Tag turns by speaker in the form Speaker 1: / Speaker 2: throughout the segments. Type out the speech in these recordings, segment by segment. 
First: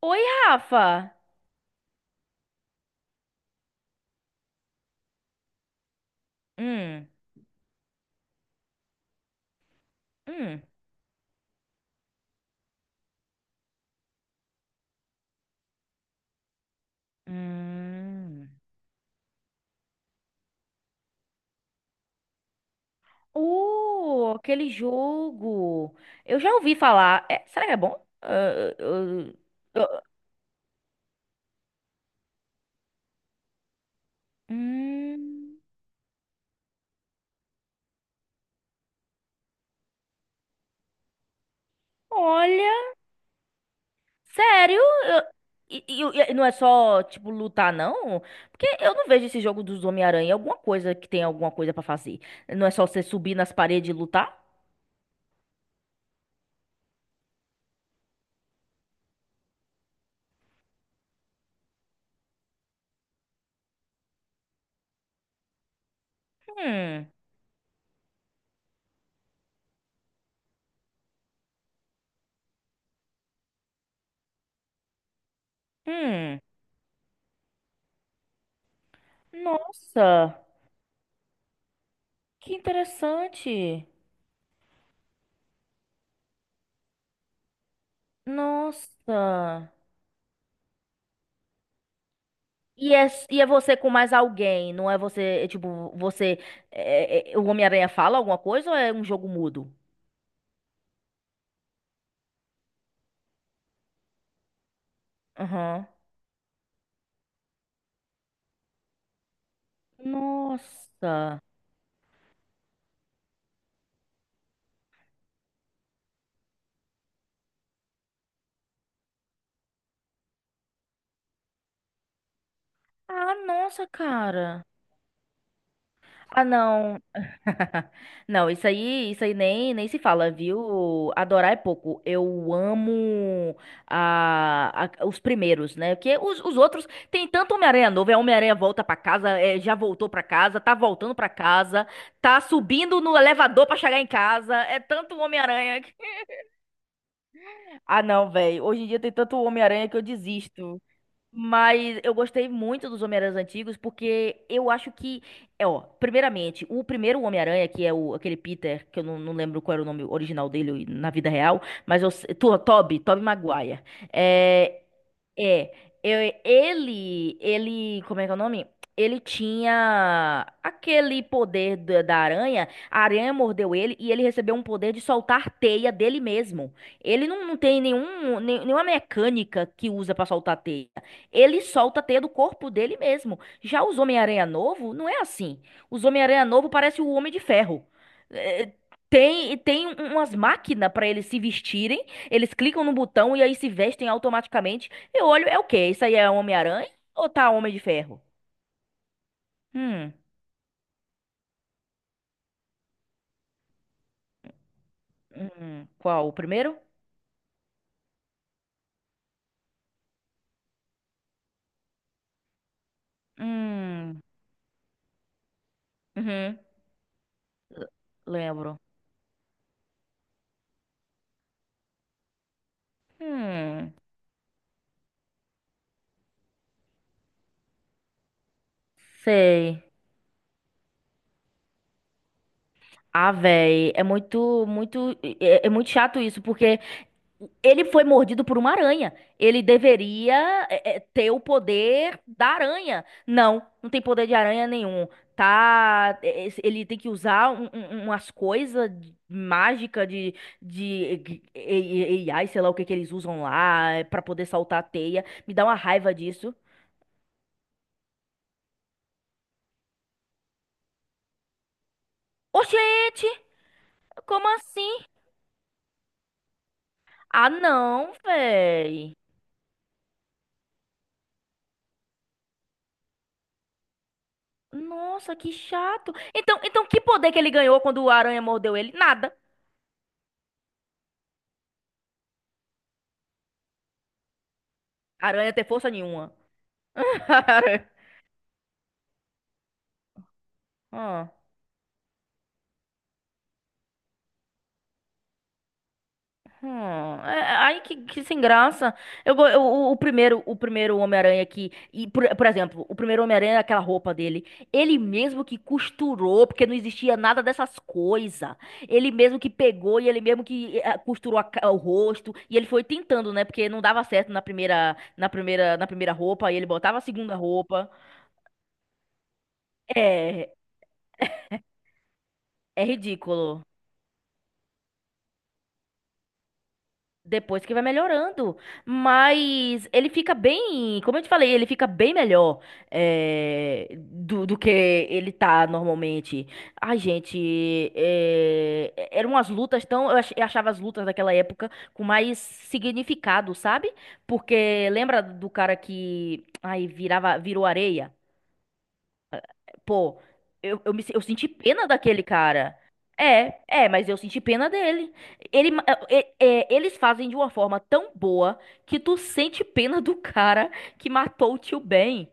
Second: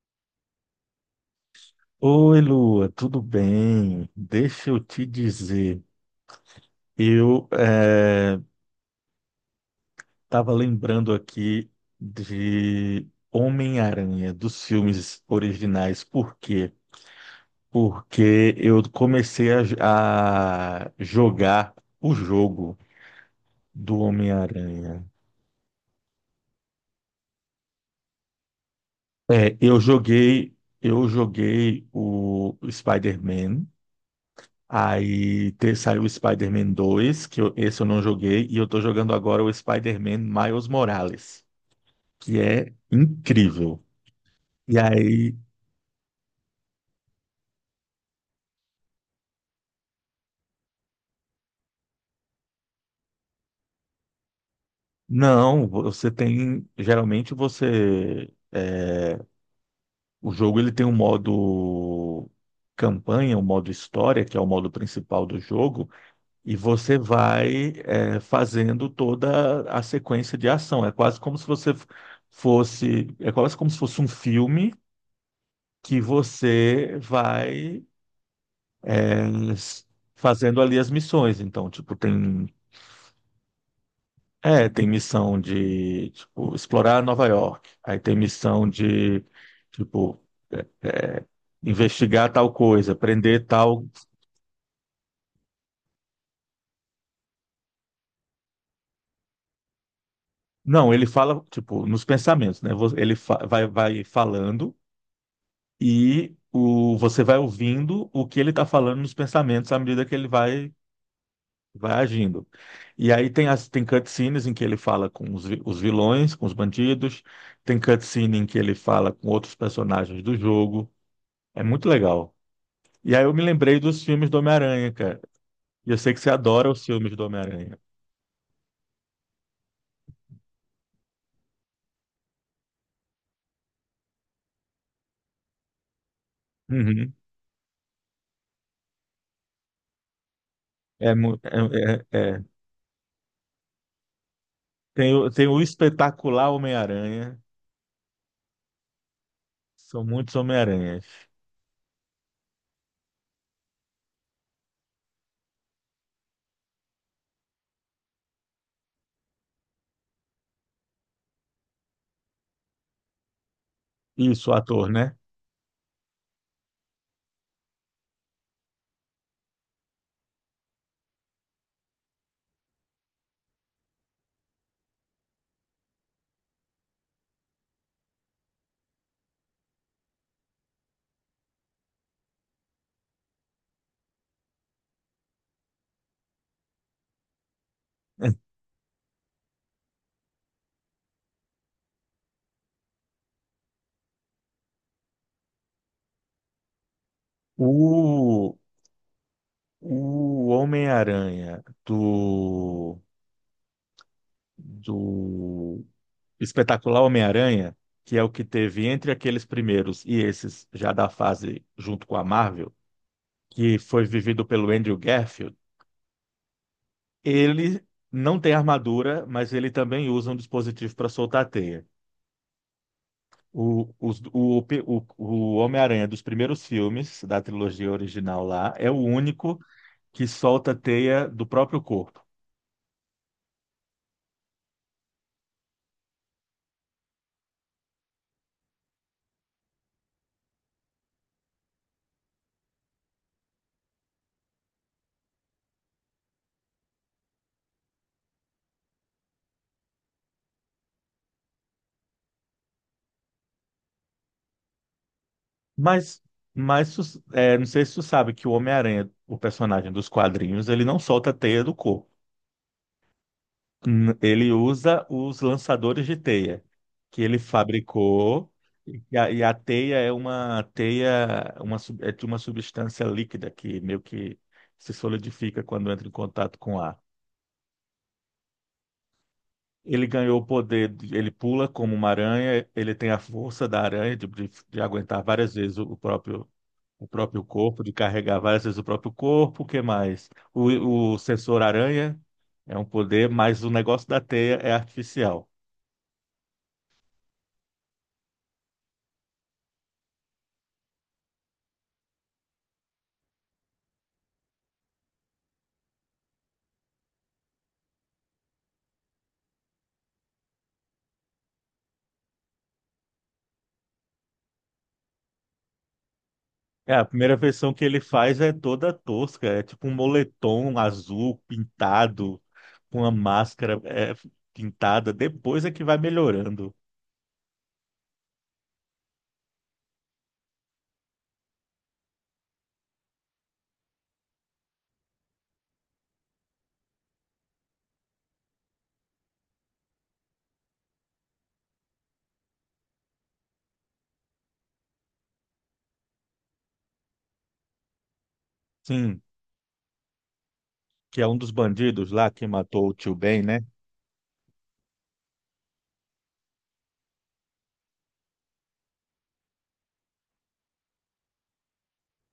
Speaker 1: Oi, Rafa.
Speaker 2: Oi, Lua, tudo bem? Deixa eu te dizer,
Speaker 1: Hum,
Speaker 2: eu estava
Speaker 1: hum,
Speaker 2: lembrando aqui de Homem-Aranha, dos filmes originais. Por quê?
Speaker 1: hum.
Speaker 2: Porque eu comecei a jogar o jogo do
Speaker 1: Aquele
Speaker 2: Homem-Aranha.
Speaker 1: jogo. Eu já ouvi falar. É, será que é bom? Ah,
Speaker 2: É,
Speaker 1: ah, ah, ah.
Speaker 2: eu joguei o Spider-Man. Aí
Speaker 1: hum,
Speaker 2: saiu o Spider-Man 2, que esse eu não joguei, e eu tô jogando agora o Spider-Man Miles Morales, que é
Speaker 1: Olha,
Speaker 2: incrível. E
Speaker 1: sério? Eu-
Speaker 2: aí,
Speaker 1: E, e não é só, tipo, lutar, não? Porque eu não vejo esse jogo dos Homem-Aranha. Alguma coisa que tem alguma coisa pra fazer. Não é só você subir nas paredes e lutar?
Speaker 2: não, você tem, geralmente você, o jogo ele tem um modo campanha, um modo história, que é o modo principal do jogo, e você
Speaker 1: Hum,
Speaker 2: vai, fazendo toda a sequência de ação. É quase como se você fosse, é quase como se fosse um filme que
Speaker 1: hum.
Speaker 2: você vai é, s-
Speaker 1: Nossa,
Speaker 2: fazendo ali as missões. Então, tipo, tem,
Speaker 1: que interessante.
Speaker 2: é, tem missão de, tipo, explorar Nova York. Aí tem missão de,
Speaker 1: Nossa.
Speaker 2: tipo, eh, eh, investigar tal coisa,
Speaker 1: E
Speaker 2: prender
Speaker 1: é você
Speaker 2: tal.
Speaker 1: com mais alguém, não é você, é tipo, você. É, o Homem-Aranha fala alguma coisa ou é um jogo mudo?
Speaker 2: Não, ele fala, tipo, nos pensamentos, né? Vai falando
Speaker 1: Aham.
Speaker 2: e o, você vai ouvindo o que ele está falando nos pensamentos à medida que ele vai
Speaker 1: Nossa.
Speaker 2: vai agindo. E aí tem cutscenes em que ele fala com os vilões, com os bandidos, tem cutscene em que ele fala com outros personagens do jogo. É muito legal. E aí eu
Speaker 1: Ah,
Speaker 2: me lembrei
Speaker 1: nossa,
Speaker 2: dos filmes do
Speaker 1: cara.
Speaker 2: Homem-Aranha, cara. E eu sei que você
Speaker 1: Ah,
Speaker 2: adora os
Speaker 1: não.
Speaker 2: filmes do Homem-Aranha.
Speaker 1: Não, isso aí nem se fala, viu? Adorar é pouco. Eu amo os primeiros, né? Porque os outros
Speaker 2: Uhum.
Speaker 1: tem tanto Homem-Aranha novo, é Homem-Aranha volta pra casa, é, já voltou pra casa, tá voltando
Speaker 2: É,
Speaker 1: pra casa,
Speaker 2: é, é,
Speaker 1: tá
Speaker 2: é.
Speaker 1: subindo no elevador pra chegar em casa, é
Speaker 2: Tem,
Speaker 1: tanto
Speaker 2: tem o
Speaker 1: Homem-Aranha.
Speaker 2: espetacular Homem-Aranha.
Speaker 1: Ah, não, velho. Hoje em dia tem tanto Homem-Aranha que eu
Speaker 2: São muitos
Speaker 1: desisto.
Speaker 2: Homem-Aranhas.
Speaker 1: Mas eu gostei muito dos Homem-Aranhas antigos porque eu acho que, é, ó, primeiramente, o primeiro Homem-Aranha, que é o, aquele Peter, que eu não, não lembro qual era o nome original dele na vida real, mas eu sei, Tobey Maguire.
Speaker 2: Isso, o
Speaker 1: É,
Speaker 2: ator, né?
Speaker 1: é, eu- ele, ele, como é que é o nome? Ele tinha aquele poder da aranha, a aranha mordeu ele e ele recebeu um poder de soltar teia dele mesmo. Ele não, não tem nenhum, nenhuma mecânica que usa pra soltar teia. Ele solta a teia do corpo dele mesmo. Já os Homem-Aranha novo, não é assim. Os Homem-Aranha novo parece o Homem de Ferro. É, tem, tem um, umas máquinas pra eles se vestirem, eles clicam no botão e aí se vestem automaticamente. Eu olho, é o quê? Isso aí é Homem-Aranha ou tá Homem de Ferro?
Speaker 2: O,
Speaker 1: Hum,
Speaker 2: o Homem-Aranha do, do
Speaker 1: hum, qual? O primeiro?
Speaker 2: espetacular Homem-Aranha, que é o que teve entre aqueles primeiros e esses já da fase junto com a Marvel, que foi
Speaker 1: Hum,
Speaker 2: vivido pelo Andrew Garfield,
Speaker 1: uhum,
Speaker 2: ele não tem
Speaker 1: lembro.
Speaker 2: armadura, mas ele também usa um dispositivo para soltar a teia. O,
Speaker 1: Hum,
Speaker 2: os- o Homem-Aranha dos primeiros filmes, da trilogia original lá, é o único
Speaker 1: Sei.
Speaker 2: que solta teia do próprio corpo.
Speaker 1: Ah, véi, é muito, muito, é, é muito chato isso, porque ele foi mordido por uma aranha. Ele deveria é, é, ter o poder da aranha. Não, não tem poder de aranha nenhum. Tá, é, é, ele tem que usar um, umas coisas mágicas de AI, sei lá o que que eles usam lá, é, pra poder saltar a teia. Me dá uma raiva
Speaker 2: Mas,
Speaker 1: disso.
Speaker 2: mas é, não sei se tu sabe que o Homem-Aranha, o personagem dos quadrinhos, ele não solta teia do corpo.
Speaker 1: Oxente, como
Speaker 2: Ele
Speaker 1: assim?
Speaker 2: usa os lançadores de teia que ele
Speaker 1: Ah, não,
Speaker 2: fabricou e
Speaker 1: véi.
Speaker 2: a teia é uma é de uma substância líquida que meio que se
Speaker 1: Nossa, que
Speaker 2: solidifica quando entra em
Speaker 1: chato.
Speaker 2: contato
Speaker 1: Então,
Speaker 2: com
Speaker 1: então
Speaker 2: ar.
Speaker 1: que poder que ele ganhou quando a aranha mordeu ele? Nada.
Speaker 2: Ele ganhou o poder, ele pula como uma aranha, ele tem a força da aranha de aguentar
Speaker 1: A aranha
Speaker 2: várias
Speaker 1: tem
Speaker 2: vezes
Speaker 1: força nenhuma.
Speaker 2: o próprio corpo, de carregar várias vezes o próprio corpo, o que mais? O
Speaker 1: Hum,
Speaker 2: sensor aranha é um poder, mas o negócio da teia é artificial.
Speaker 1: É, ai, que sem graça. O, o primeiro Homem-Aranha aqui, e por exemplo, o primeiro Homem-Aranha, é aquela roupa dele, ele mesmo que costurou, porque não existia nada dessas coisas. Ele mesmo que pegou e ele mesmo que costurou a o rosto, e ele foi tentando, né? Porque não dava certo na primeira, na primeira roupa, e ele
Speaker 2: É,
Speaker 1: botava a
Speaker 2: a
Speaker 1: segunda
Speaker 2: primeira versão que
Speaker 1: roupa.
Speaker 2: ele faz é toda tosca, é tipo um
Speaker 1: É,
Speaker 2: moletom azul pintado,
Speaker 1: é
Speaker 2: com uma
Speaker 1: ridículo.
Speaker 2: máscara é, pintada, depois é que vai melhorando.
Speaker 1: Depois que vai melhorando. Mas ele fica bem. Como eu te falei, ele fica bem melhor do, do que ele tá normalmente. Ai, gente. Eram umas lutas tão. Eu achava as lutas daquela época com mais significado, sabe? Porque lembra do cara que. Ai, virava, virou areia?
Speaker 2: Sim,
Speaker 1: Pô,
Speaker 2: que
Speaker 1: eu
Speaker 2: é um
Speaker 1: senti
Speaker 2: dos
Speaker 1: pena
Speaker 2: bandidos
Speaker 1: daquele
Speaker 2: lá que
Speaker 1: cara.
Speaker 2: matou o tio Ben,
Speaker 1: É,
Speaker 2: né?
Speaker 1: é, mas eu senti pena dele. É, é, é, eles fazem de uma forma tão boa que tu sente pena do cara que matou o tio Ben.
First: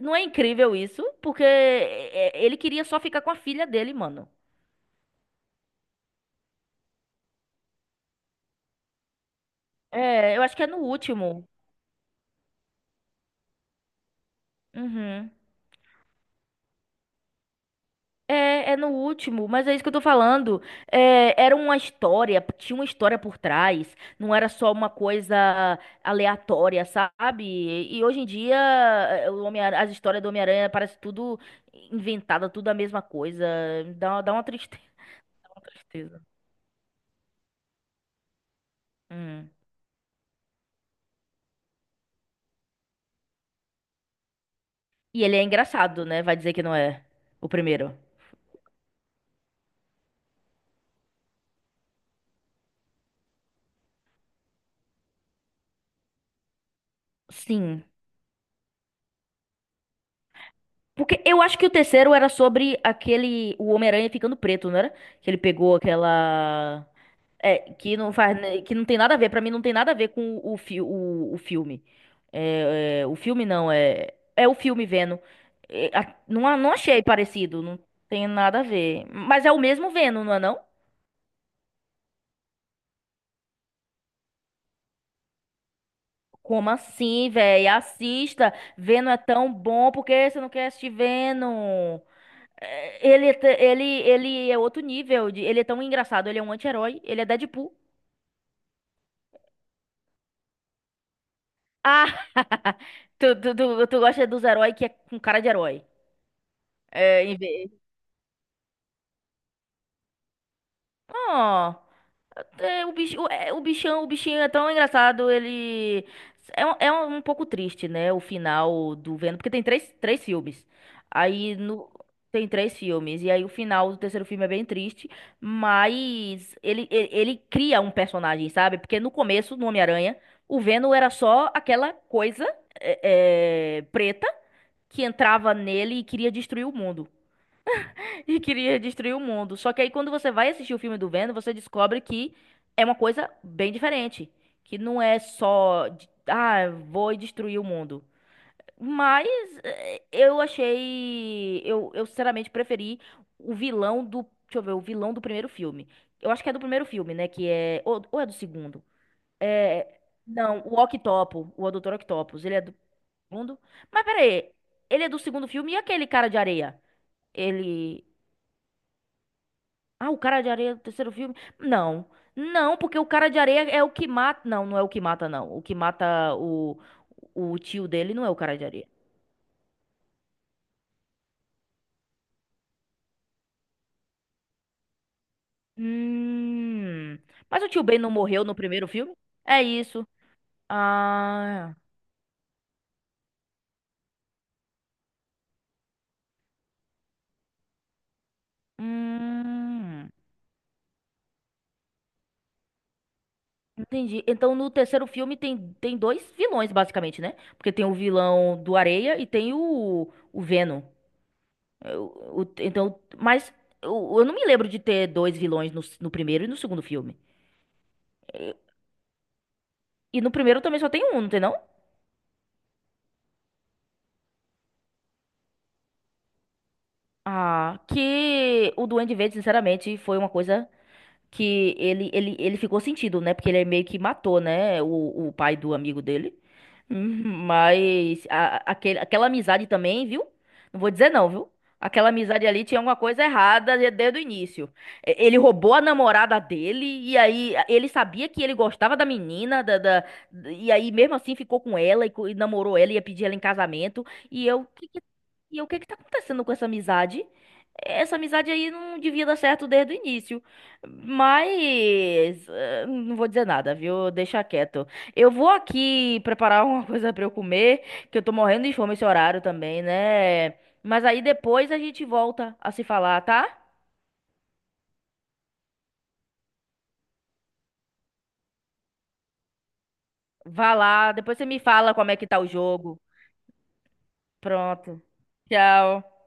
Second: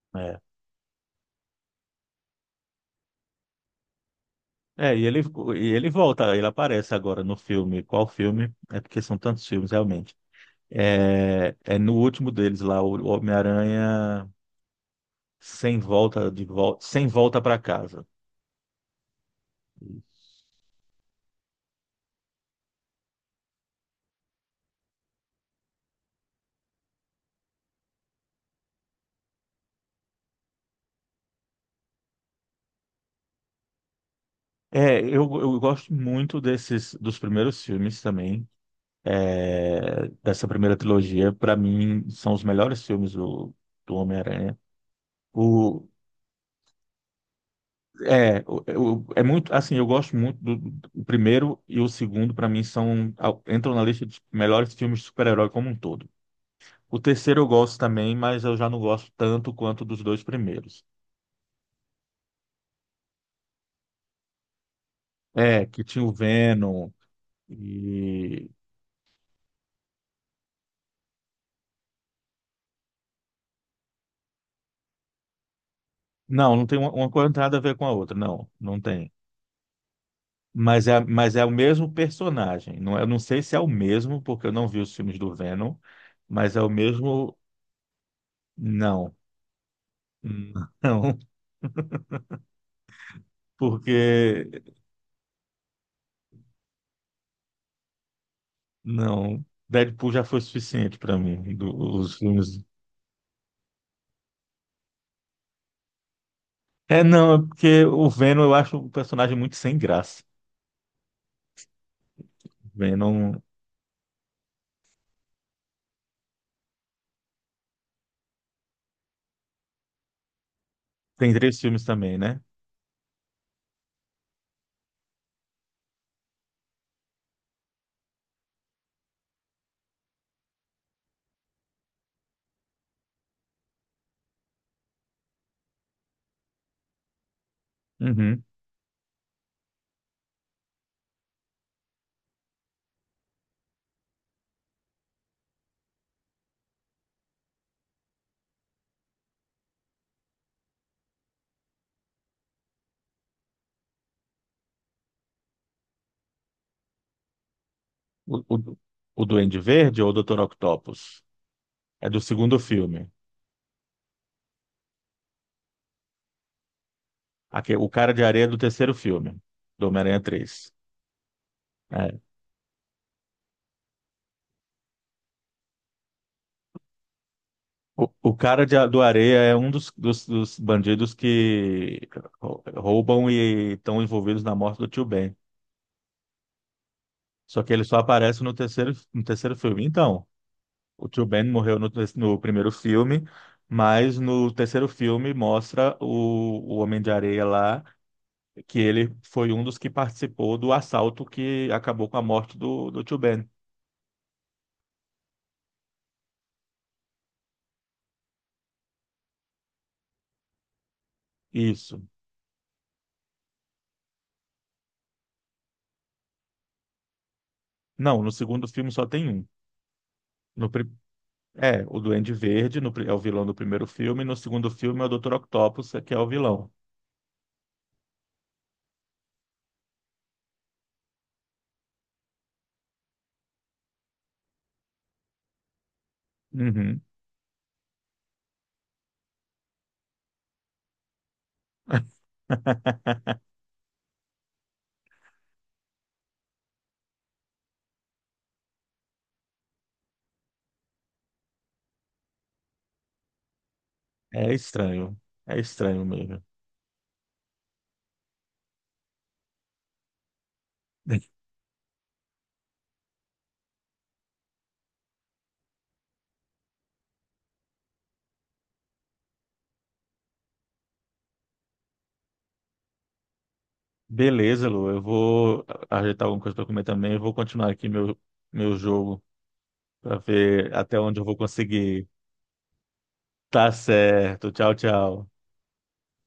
Speaker 1: Não é
Speaker 2: É.
Speaker 1: incrível isso? Porque é, é, ele queria só ficar com a filha dele, mano.
Speaker 2: É, e ele volta, ele aparece agora no filme. Qual filme? É porque são tantos filmes, realmente.
Speaker 1: É, eu acho que é no último.
Speaker 2: É, é no último deles lá, o Homem-Aranha
Speaker 1: Uhum.
Speaker 2: sem volta de volta, sem volta para casa.
Speaker 1: É, é no último, mas é isso que eu tô falando. É, era uma história, tinha uma história por trás, não era só uma coisa aleatória, sabe? E hoje em dia, é, o Homem, as histórias do Homem-Aranha parece tudo inventada, tudo a mesma coisa. Dá, dá uma tristeza,
Speaker 2: É,
Speaker 1: dá
Speaker 2: eu
Speaker 1: uma
Speaker 2: gosto
Speaker 1: tristeza.
Speaker 2: muito desses dos primeiros filmes também,
Speaker 1: Hum.
Speaker 2: é, dessa primeira trilogia. Para mim, são os melhores filmes do, do Homem-Aranha.
Speaker 1: E ele é
Speaker 2: O,
Speaker 1: engraçado, né? Vai dizer que não é o primeiro.
Speaker 2: é, é muito assim, eu gosto muito do, do primeiro e o segundo. Para mim, são entram na lista dos melhores filmes de super-herói como um todo. O terceiro eu gosto
Speaker 1: Sim.
Speaker 2: também, mas eu já não gosto tanto quanto dos dois primeiros.
Speaker 1: Porque eu acho que o terceiro era sobre aquele, o Homem-Aranha ficando preto, não era? Que ele
Speaker 2: É,
Speaker 1: pegou
Speaker 2: que tinha o
Speaker 1: aquela
Speaker 2: Venom
Speaker 1: é, que não faz,
Speaker 2: e
Speaker 1: que não tem nada a ver, pra mim não tem nada a ver com o, fi, o filme. É, é, o filme não, é, é o filme Venom. É, não,
Speaker 2: não, não
Speaker 1: não
Speaker 2: tem
Speaker 1: achei
Speaker 2: uma coisa não tem nada a
Speaker 1: parecido,
Speaker 2: ver
Speaker 1: não
Speaker 2: com a outra,
Speaker 1: tem
Speaker 2: não,
Speaker 1: nada a
Speaker 2: não
Speaker 1: ver.
Speaker 2: tem.
Speaker 1: Mas é o mesmo Venom, não é não?
Speaker 2: Mas é o mesmo personagem. Não, é, eu não sei se é o mesmo, porque eu não vi os filmes do Venom, mas é o
Speaker 1: Como assim,
Speaker 2: mesmo.
Speaker 1: véi? Assista, Venom
Speaker 2: Não,
Speaker 1: é tão bom, por que você não quer assistir
Speaker 2: não,
Speaker 1: Venom? É, ele, ele,
Speaker 2: porque
Speaker 1: ele é outro nível, ele é tão engraçado, ele é um anti-herói, ele é Deadpool.
Speaker 2: não. Deadpool já foi suficiente para mim,
Speaker 1: Ah,
Speaker 2: os filmes.
Speaker 1: tu gosta dos heróis que é com cara de herói.
Speaker 2: É,
Speaker 1: É,
Speaker 2: não,
Speaker 1: em
Speaker 2: é
Speaker 1: vez-
Speaker 2: porque o Venom eu acho um personagem muito sem graça.
Speaker 1: Ó, é, o bicho,
Speaker 2: Venom
Speaker 1: é, o bichão, o bichinho é tão engraçado, ele é, é um pouco triste, né, o final do Venom, porque tem três, três filmes.
Speaker 2: tem
Speaker 1: Aí
Speaker 2: três filmes
Speaker 1: no
Speaker 2: também, né?
Speaker 1: tem três filmes e aí o final do terceiro filme é bem triste, mas ele cria um personagem, sabe? Porque no começo, no Homem-Aranha, o Venom era só aquela coisa é, é, preta que entrava nele e queria destruir o mundo. E
Speaker 2: Uhum.
Speaker 1: queria destruir o mundo. Só que aí quando você vai assistir o filme do Venom, você descobre que é uma coisa bem diferente. Que não é só, ah, vou destruir o mundo. Mas eu achei. Eu sinceramente preferi o vilão do. Deixa eu ver, o vilão do primeiro filme. Eu acho que é do primeiro filme, né? Que é. Ou é do
Speaker 2: O, o,
Speaker 1: segundo?
Speaker 2: o Duende
Speaker 1: É.
Speaker 2: Verde ou o Dr.
Speaker 1: Não, o
Speaker 2: Octopus?
Speaker 1: Octopo, o Dr.
Speaker 2: É do
Speaker 1: Octopus. Ele
Speaker 2: segundo
Speaker 1: é do
Speaker 2: filme.
Speaker 1: segundo. Mas peraí, ele é do segundo filme e aquele cara de areia?
Speaker 2: O
Speaker 1: Ele.
Speaker 2: Cara de Areia é do terceiro filme, do
Speaker 1: Ah, o
Speaker 2: Homem-Aranha
Speaker 1: Cara de
Speaker 2: 3.
Speaker 1: Areia do terceiro filme? Não. Não, porque o Cara de Areia é o que mata. Não, não é o que mata, não. O que mata o tio dele não é o Cara de Areia.
Speaker 2: Do Areia é um dos, dos bandidos que roubam e estão envolvidos na morte do Tio Ben.
Speaker 1: Hum.
Speaker 2: Só
Speaker 1: Mas o
Speaker 2: que
Speaker 1: tio
Speaker 2: ele só
Speaker 1: Ben não
Speaker 2: aparece
Speaker 1: morreu
Speaker 2: no
Speaker 1: no primeiro
Speaker 2: terceiro,
Speaker 1: filme?
Speaker 2: no terceiro
Speaker 1: É
Speaker 2: filme.
Speaker 1: isso.
Speaker 2: Então, o Tio Ben
Speaker 1: Ah.
Speaker 2: morreu no primeiro filme, mas no terceiro filme mostra o Homem de Areia lá, que ele foi um dos que
Speaker 1: Hum.
Speaker 2: participou do assalto que acabou com a morte do, do Tio Ben.
Speaker 1: Entendi. Então no terceiro filme tem, tem dois vilões, basicamente, né? Porque tem o vilão do Areia e tem o Venom.
Speaker 2: Isso.
Speaker 1: Eu- então, mas eu, eu não me lembro de ter dois vilões no, no primeiro e no segundo filme.
Speaker 2: Não, no segundo filme só tem um.
Speaker 1: E no primeiro
Speaker 2: No,
Speaker 1: também só
Speaker 2: pri-
Speaker 1: tem um, não tem não?
Speaker 2: É, o Duende Verde no é o vilão do primeiro filme, e no segundo filme é o Dr. Octopus, que é o vilão.
Speaker 1: Ah, que o Duende Verde, sinceramente, foi uma coisa. Que ele, ele ficou sentido, né? Porque ele meio que matou, né? O pai do amigo dele.
Speaker 2: Uhum.
Speaker 1: Mas aquele, aquela amizade também, viu? Não vou dizer não, viu? Aquela amizade ali tinha alguma coisa errada desde o início. Ele roubou a namorada dele, e aí ele sabia que ele gostava da menina, da- e aí mesmo assim ficou com ela e, e namorou ela, ia pedir ela em casamento. E
Speaker 2: É
Speaker 1: eu, que que-
Speaker 2: estranho. É
Speaker 1: e eu, o que que tá
Speaker 2: estranho mesmo.
Speaker 1: acontecendo com essa amizade? Essa amizade aí não devia dar certo desde o início. Mas não vou dizer nada, viu? Deixa quieto. Eu vou aqui preparar alguma coisa pra eu comer, que eu tô morrendo de fome esse horário também, né? Mas aí depois a gente volta a se falar, tá?
Speaker 2: Beleza, Lu. Eu vou ajeitar alguma coisa para comer também. Eu vou continuar aqui meu, meu jogo para ver
Speaker 1: Vá
Speaker 2: até
Speaker 1: lá,
Speaker 2: onde eu vou
Speaker 1: depois você me fala
Speaker 2: conseguir.
Speaker 1: como é que tá o jogo.
Speaker 2: Tá certo. Tchau,
Speaker 1: Pronto.
Speaker 2: tchau.
Speaker 1: Tchau.